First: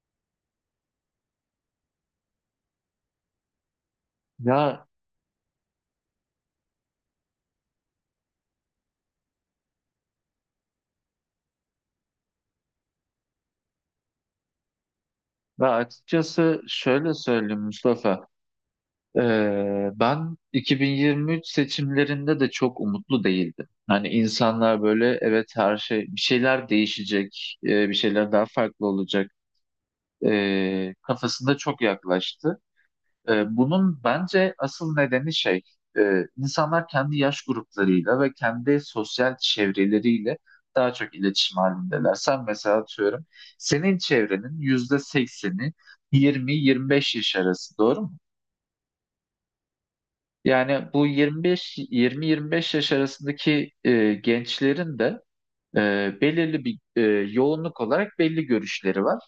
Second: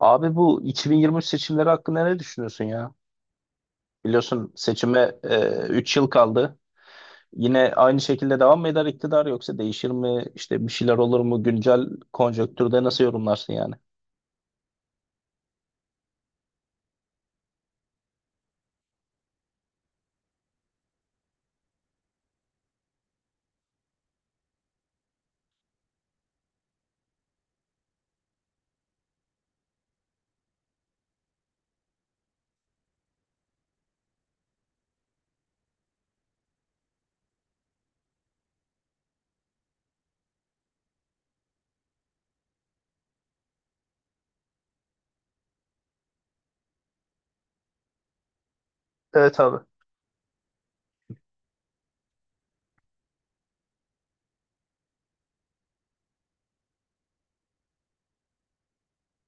Abi bu 2023 seçimleri hakkında ne düşünüyorsun ya? Biliyorsun Ya seçime 3 yıl kaldı. Yine aynı şekilde devam mı eder iktidar yoksa değişir mi? İşte bir şeyler olur mu? Güncel konjonktürde nasıl yorumlarsın yani? ve açıkçası şöyle söyleyeyim Mustafa. Ben 2023 seçimlerinde de çok umutlu değildim. Hani insanlar böyle evet her şey bir şeyler değişecek, bir şeyler daha farklı olacak kafasında çok yaklaştı. Bunun bence asıl nedeni şey, insanlar kendi yaş gruplarıyla ve kendi sosyal çevreleriyle daha çok iletişim halindeler. Sen mesela atıyorum, senin çevrenin yüzde sekseni 20-25 yaş arası, doğru mu? Evet abi. Yani bu 25, 20-25 yaş arasındaki gençlerin de e, belirli bir yoğunluk olarak belli görüşleri var.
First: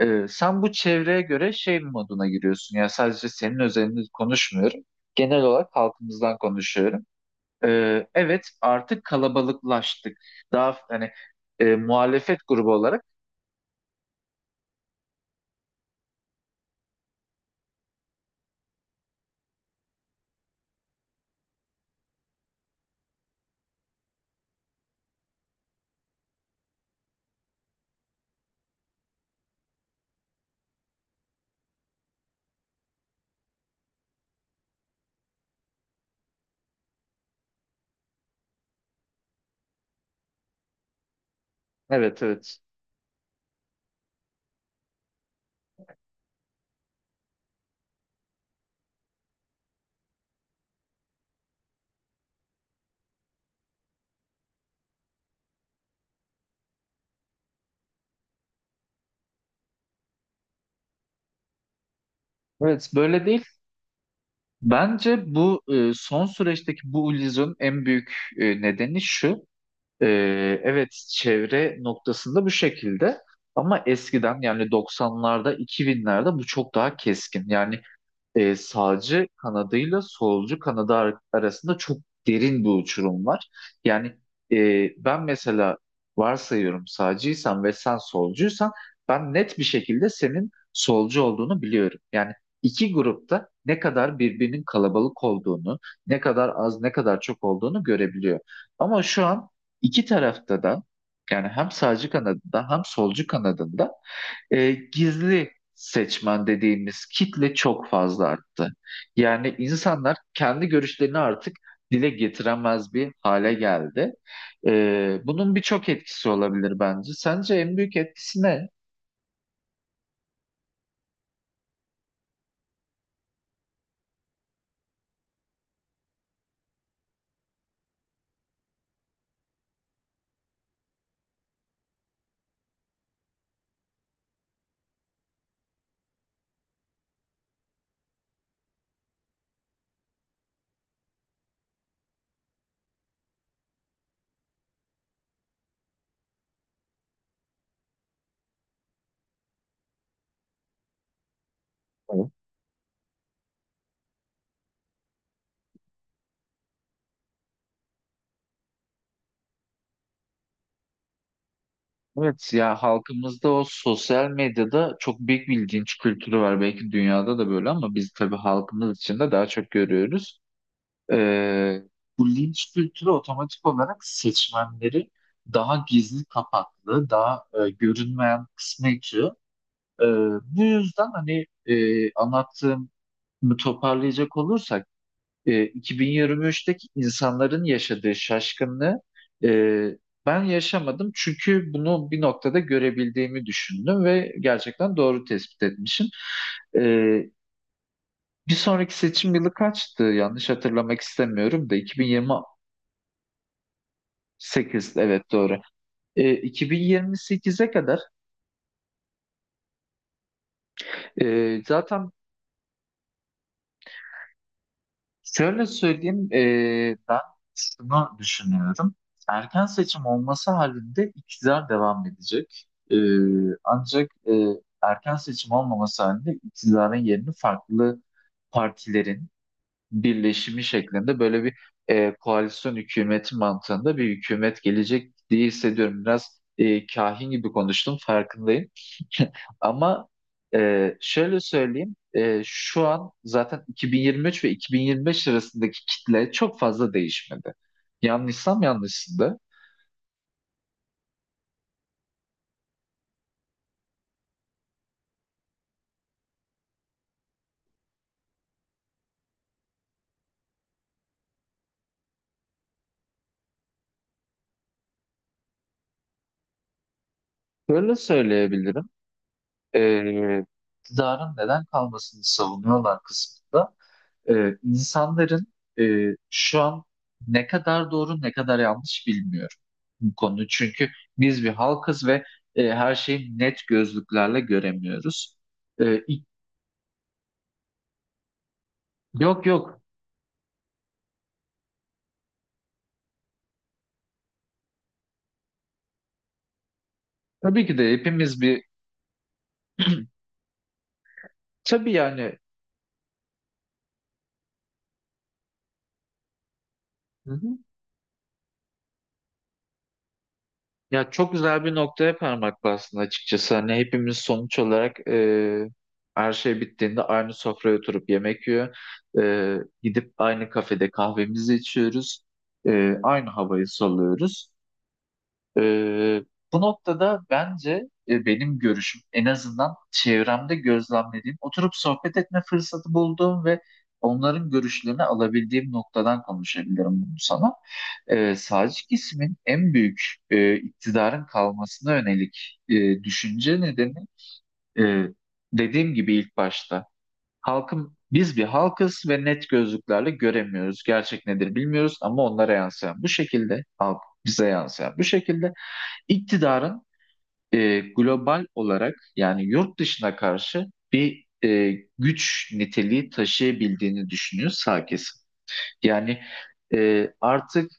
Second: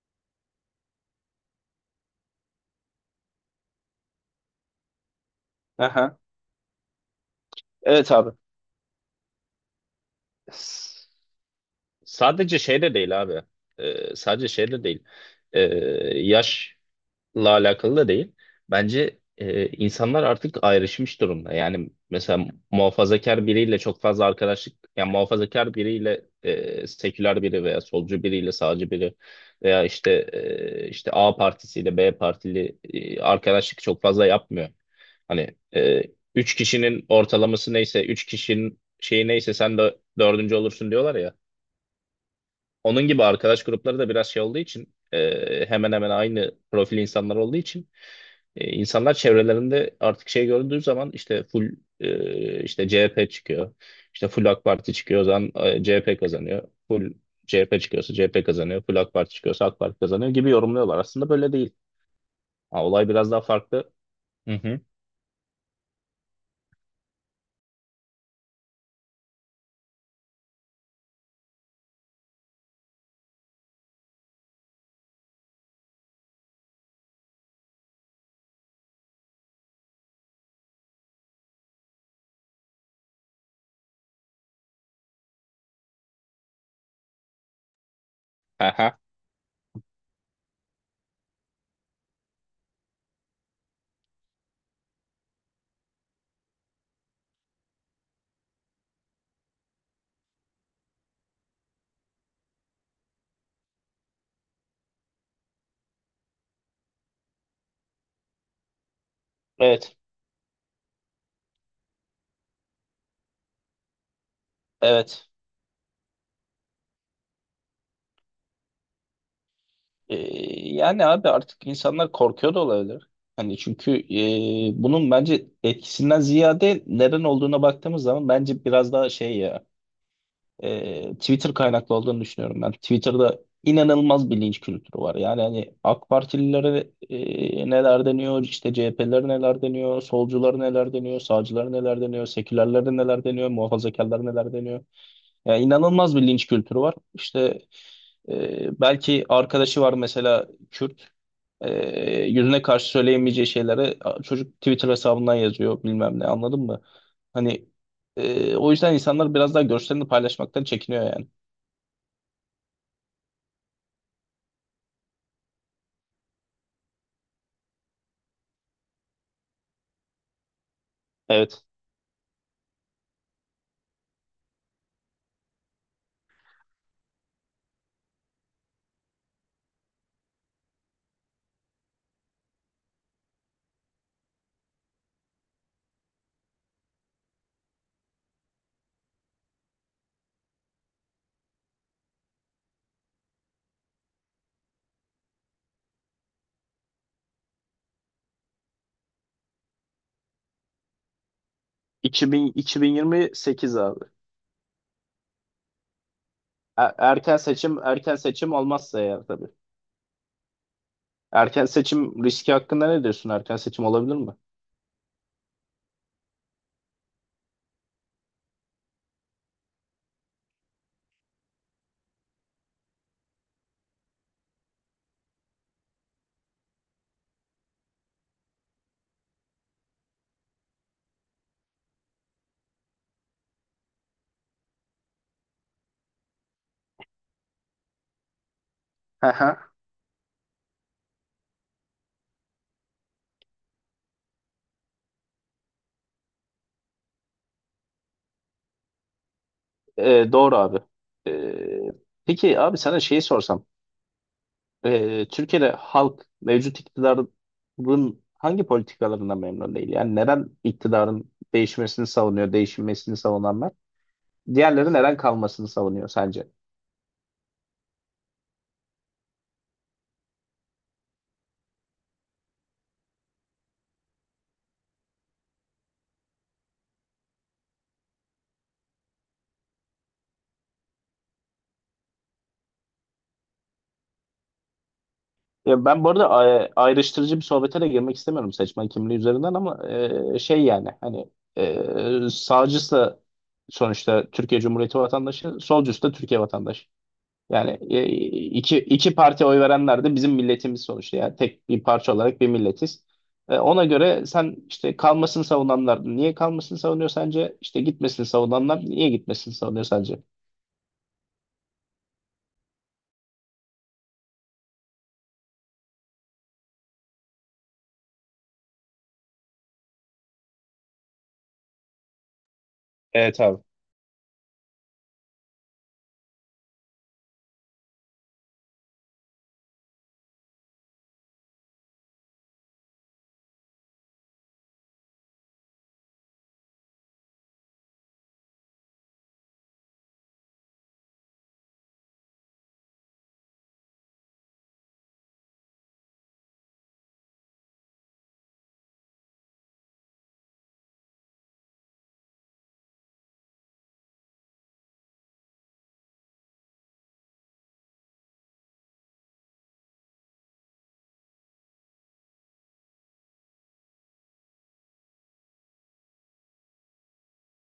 Sen bu çevreye göre şey moduna giriyorsun. Yani sadece senin özelini konuşmuyorum. Genel olarak Aha. halkımızdan konuşuyorum. Ee, Evet abi. evet artık kalabalıklaştık. Daha S- hani muhalefet Sadece grubu şey de olarak. değil abi. Sadece şey de değil. Ee, Yaş alakalı da değil. Bence insanlar artık ayrışmış durumda. Yani mesela muhafazakar biriyle çok fazla arkadaşlık, yani muhafazakar biriyle seküler biri veya solcu biriyle sağcı biri veya işte işte A partisiyle B partili arkadaşlık çok fazla yapmıyor. Hani üç kişinin ortalaması neyse, üç kişinin şeyi neyse sen de dördüncü olursun diyorlar ya. Evet, evet. Onun gibi arkadaş grupları da biraz şey olduğu için hemen hemen aynı profil insanlar olduğu için insanlar çevrelerinde artık şey gördüğü zaman işte full işte CHP çıkıyor. İşte full AK Parti çıkıyor o zaman CHP kazanıyor. Full CHP çıkıyorsa CHP kazanıyor. Full AK Parti çıkıyorsa AK Parti kazanıyor gibi yorumluyorlar. Aslında böyle değil. Ha, Evet, olay böyle biraz daha değil. farklı. Hı hı. Bence bu son süreçteki bu illüzyonun en büyük nedeni şu. E, evet, çevre noktasında bu şekilde. Ama eskiden yani 90'larda 2000'lerde bu çok daha keskin. Yani sağcı kanadıyla solcu kanadı arasında çok derin bir uçurum var. Yani ben mesela varsayıyorum sağcıysan ve sen solcuysan Aha. ben net bir şekilde senin solcu olduğunu biliyorum. Yani iki grupta ne kadar birbirinin kalabalık olduğunu, ne kadar az, ne kadar çok olduğunu görebiliyor. Ama şu an iki tarafta da yani hem sağcı kanadında hem solcu kanadında gizli seçmen dediğimiz kitle çok fazla arttı. Yani Evet. insanlar kendi görüşlerini artık dile getiremez bir hale geldi. E, Evet. bunun birçok etkisi olabilir bence. Sence en büyük etkisi ne? Ee, Yani abi artık insanlar korkuyor da olabilir. Hani çünkü bunun bence etkisinden ziyade neden olduğuna baktığımız zaman bence biraz daha şey ya Twitter kaynaklı olduğunu düşünüyorum ben. Twitter'da inanılmaz bir linç kültürü var. Yani hani AK Partililere neler deniyor, işte CHP'lere neler deniyor, solculara neler deniyor, sağcılara neler deniyor, sekülerlere neler deniyor, muhafazakarlara neler deniyor. Yani inanılmaz bir linç kültürü var. İşte belki arkadaşı var mesela Kürt. E, Yüzüne karşı söyleyemeyeceği şeyleri çocuk Twitter hesabından yazıyor bilmem ne anladın mı? Hani o yüzden insanlar biraz daha görüşlerini paylaşmaktan çekiniyor yani. Evet, ya halkımızda o sosyal medyada çok büyük bir linç kültürü var. Belki dünyada da böyle ama biz tabii halkımız içinde daha çok görüyoruz. Evet. Ee, bu linç kültürü otomatik olarak seçmenleri daha gizli kapaklı, daha görünmeyen kısmı itiyor. Ee, bu yüzden hani anlattığım toparlayacak olursak 2023'teki insanların yaşadığı şaşkınlığı e, ben yaşamadım çünkü bunu bir noktada görebildiğimi düşündüm ve gerçekten doğru tespit etmişim. Ee, bir sonraki seçim yılı kaçtı? Yanlış hatırlamak istemiyorum da 2026, 2028 abi. sekiz, evet, doğru. Erken 2028'e seçim kadar erken seçim olmazsa eğer tabii. Erken zaten seçim riski hakkında ne diyorsun? Erken seçim olabilir mi? şöyle söyleyeyim, ben şunu düşünüyorum. Erken seçim olması halinde iktidar devam edecek. Ancak erken seçim olmaması halinde iktidarın yerini farklı partilerin birleşimi şeklinde böyle bir koalisyon hükümeti mantığında bir hükümet gelecek diye hissediyorum. Biraz kahin gibi konuştum, farkındayım. Hı hı. Ama şöyle söyleyeyim, şu an zaten 2023 ve 2025 arasındaki kitle çok fazla değişmedi. Yanlışsam yanlışsın. E, doğru abi. E, Peki abi sana şeyi sorsam. Türkiye'de halk mevcut iktidarın hangi politikalarından memnun değil? Yani neden iktidarın değişmesini savunuyor, değişmesini savunanlar? Diğerleri neden kalmasını savunuyor sence? Böyle söyleyebilirim. E, iktidarın neden kalmasını savunuyorlar kısmında insanların e, şu an ne kadar doğru ne kadar yanlış bilmiyorum bu konuyu. Çünkü biz bir halkız ve her şeyi net gözlüklerle göremiyoruz. E, Ya ben bu ik- arada ayrıştırıcı bir sohbete de girmek istemiyorum seçmen kimliği Yok, üzerinden yok, ama şey yani hani sağcısı da sonuçta Türkiye Cumhuriyeti vatandaşı, solcusu da Türkiye vatandaşı. tabii Yani ki de hepimiz bir, iki parti oy verenler de bizim milletimiz sonuçta. Yani tek bir tabii parça yani. olarak bir milletiz. Ona göre sen işte kalmasını savunanlar niye kalmasını savunuyor Hı sence? hı. İşte gitmesini savunanlar niye gitmesini savunuyor sence? Ya, çok güzel bir noktaya parmak bastın açıkçası. Hani hepimiz sonuç olarak her şey bittiğinde aynı sofraya oturup yemek yiyor. E, gidip aynı kafede kahvemizi içiyoruz. Aynı Evet abi. havayı soluyoruz. E, bu noktada bence benim görüşüm, en azından çevremde gözlemlediğim, oturup sohbet etme fırsatı bulduğum ve onların görüşlerini alabildiğim noktadan konuşabilirim bunu sana, sağcı kesimin en büyük iktidarın kalmasına yönelik düşünce nedeni, e, dediğim gibi ilk başta halkım, biz bir halkız ve net gözlüklerle göremiyoruz. Gerçek nedir bilmiyoruz ama onlara yansıyan bu şekilde, halk bize yansıyan bu şekilde, iktidarın global olarak yani yurt dışına karşı bir güç niteliği taşıyabildiğini düşünüyor sağ kesim. Yani artık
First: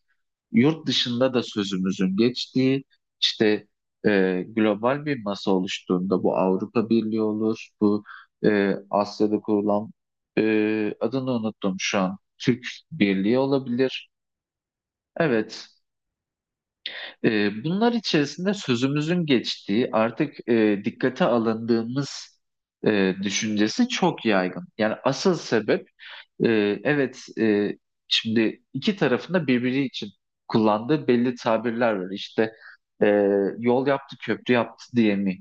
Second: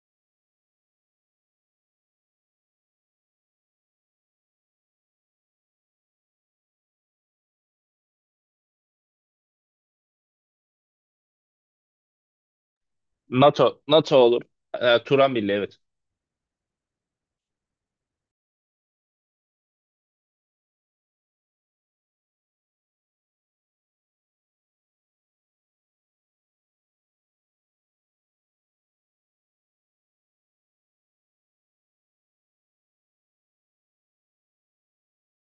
yurt dışında da sözümüzün geçtiği işte, global bir masa oluştuğunda, bu Avrupa Birliği olur, bu Asya'da kurulan adını unuttum şu an Türk Birliği NATO, olabilir. NATO olur. E, Turan Birliği Evet, evet. Bunlar içerisinde sözümüzün geçtiği, artık dikkate alındığımız düşüncesi çok yaygın. Yani asıl sebep, e, evet, şimdi iki tarafında birbiri için kullandığı belli tabirler var. İşte e, yol yaptı, köprü yaptı diye mi?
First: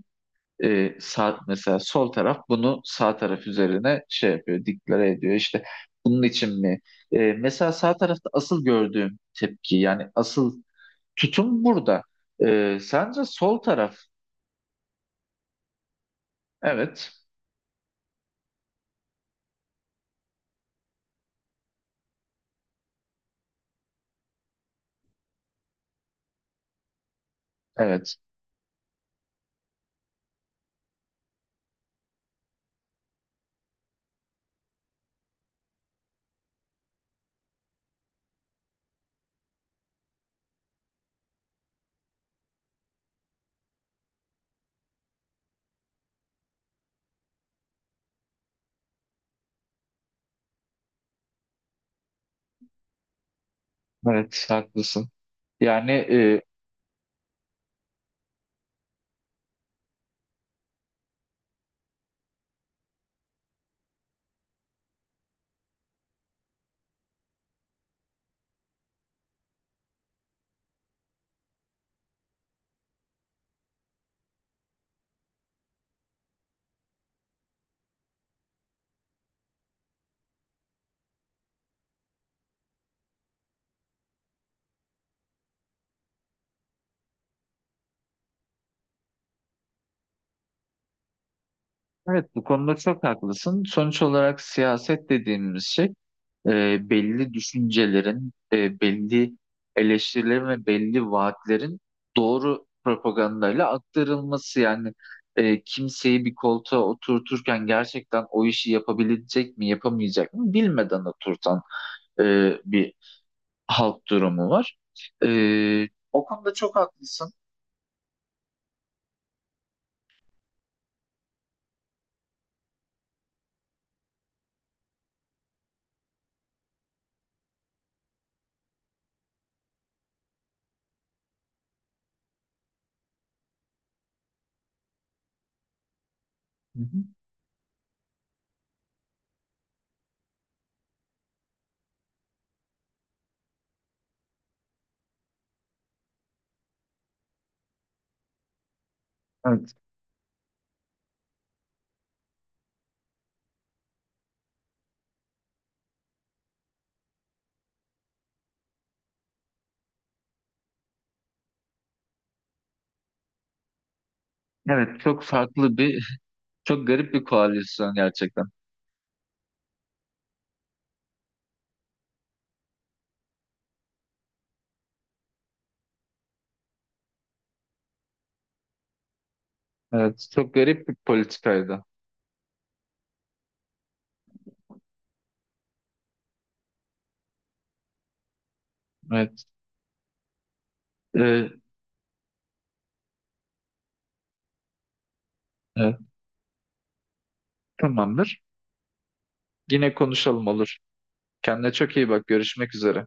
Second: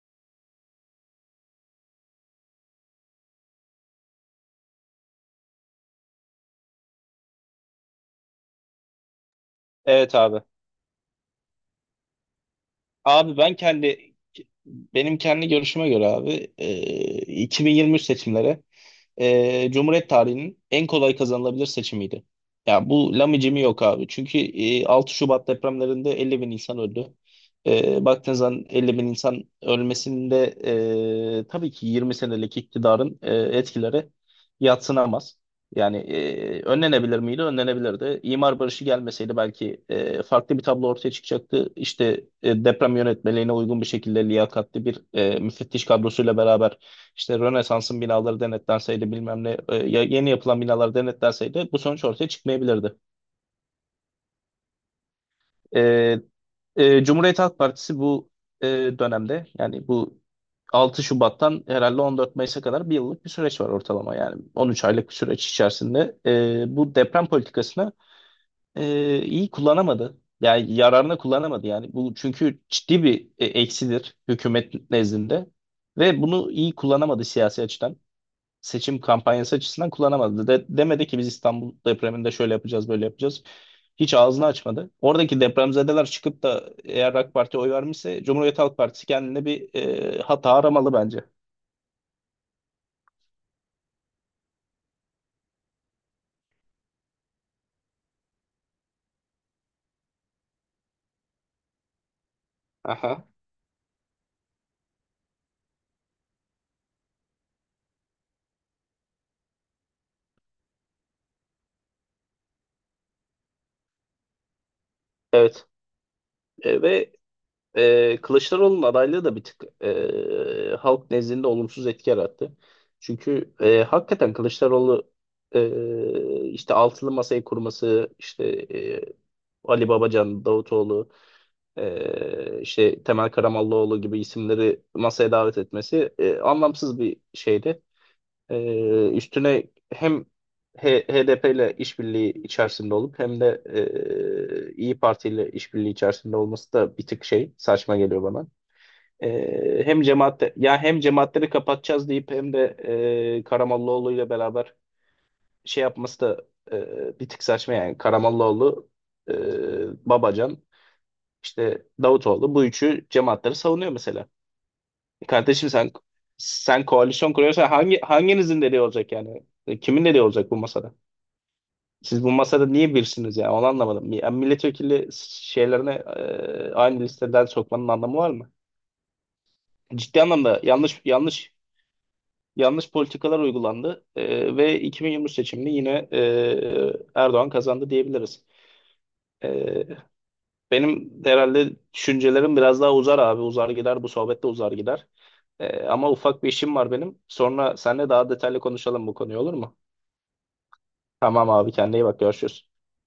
Sağ, mesela sol taraf bunu sağ taraf üzerine şey yapıyor, diklere ediyor. İşte bunun için mi? Mesela sağ tarafta asıl gördüğüm tepki, yani Evet abi. asıl tutum burada. Sence Abi ben sol taraf? kendi Benim kendi görüşüme göre abi, Evet, 2023 seçimleri Cumhuriyet tarihinin en kolay kazanılabilir seçimiydi. Ya bu lamicimi yok abi. Çünkü 6 Şubat depremlerinde 50 bin insan öldü. E, evet, baktığın zaman 50 bin insan ölmesinde tabii ki 20 senelik iktidarın etkileri yadsınamaz. Yani önlenebilir miydi? Önlenebilirdi. İmar barışı gelmeseydi belki farklı bir tablo ortaya çıkacaktı. İşte deprem yönetmeliğine uygun bir şekilde liyakatli bir müfettiş kadrosuyla beraber işte Rönesans'ın binaları denetlenseydi bilmem ne yeni yapılan binalar denetlenseydi bu sonuç ortaya çıkmayabilirdi. evet, haklısın. E, Yani Cumhuriyet Halk Partisi bu e, dönemde, yani bu 6 Şubat'tan herhalde 14 Mayıs'a kadar bir yıllık bir süreç var, ortalama yani 13 aylık bir süreç içerisinde bu deprem politikasını iyi kullanamadı. Yani yararına kullanamadı, yani bu çünkü ciddi bir eksidir hükümet nezdinde ve bunu iyi kullanamadı siyasi açıdan. Seçim kampanyası açısından kullanamadı. Demedi ki biz İstanbul depreminde şöyle yapacağız, böyle yapacağız. Hiç ağzını açmadı. Oradaki depremzedeler çıkıp da eğer AK Parti'ye oy vermişse, Cumhuriyet Halk Partisi kendine bir hata aramalı bence. evet, bu konuda çok haklısın. Sonuç olarak siyaset dediğimiz şey, belli düşüncelerin, belli eleştirilerin ve belli vaatlerin doğru Aha, propagandayla aktarılması. Yani kimseyi bir koltuğa oturturken gerçekten o işi yapabilecek mi, yapamayacak mı bilmeden oturtan e, bir halk durumu var. evet. Ee, o konuda çok Ve haklısın. Kılıçdaroğlu'nun adaylığı da bir tık halk nezdinde olumsuz etki yarattı. Çünkü hakikaten Kılıçdaroğlu işte altılı masayı kurması, işte Ali Babacan, Davutoğlu, işte Temel Karamollaoğlu gibi isimleri masaya davet etmesi Hı anlamsız hı. bir şeydi. E, Üstüne hem HDP ile işbirliği içerisinde olup hem de İyi Parti ile işbirliği içerisinde olması da bir tık şey, saçma geliyor bana. Evet. E, hem cemaat ya hem cemaatleri kapatacağız deyip hem de Karamollaoğlu ile beraber şey yapması da bir tık saçma yani. Karamollaoğlu, e, Babacan, işte Davutoğlu, bu üçü cemaatleri savunuyor mesela. Evet, çok E kardeşim, farklı bir, sen çok garip bir koalisyon kuruyorsan koalisyon hangi gerçekten. hanginizin dediği olacak yani? E kimin dediği olacak bu masada? Siz bu masada niye birsiniz yani? Onu anlamadım. Ya milletvekili şeylerine aynı listeden sokmanın anlamı var mı? Ciddi Evet, çok anlamda garip bir yanlış politikaydı. yanlış politikalar uygulandı. E, ve 2023 seçimini yine Erdoğan kazandı diyebiliriz. Evet, E, Benim Ee, herhalde düşüncelerim biraz daha uzar abi. Uzar gider bu sohbette, uzar gider. Evet, Ama ufak bir işim var benim. Sonra seninle daha tamamdır. detaylı konuşalım bu konuyu, olur mu? Yine konuşalım, olur. Tamam Kendine abi, çok kendine iyi iyi bak, bak. görüşürüz. Görüşmek üzere.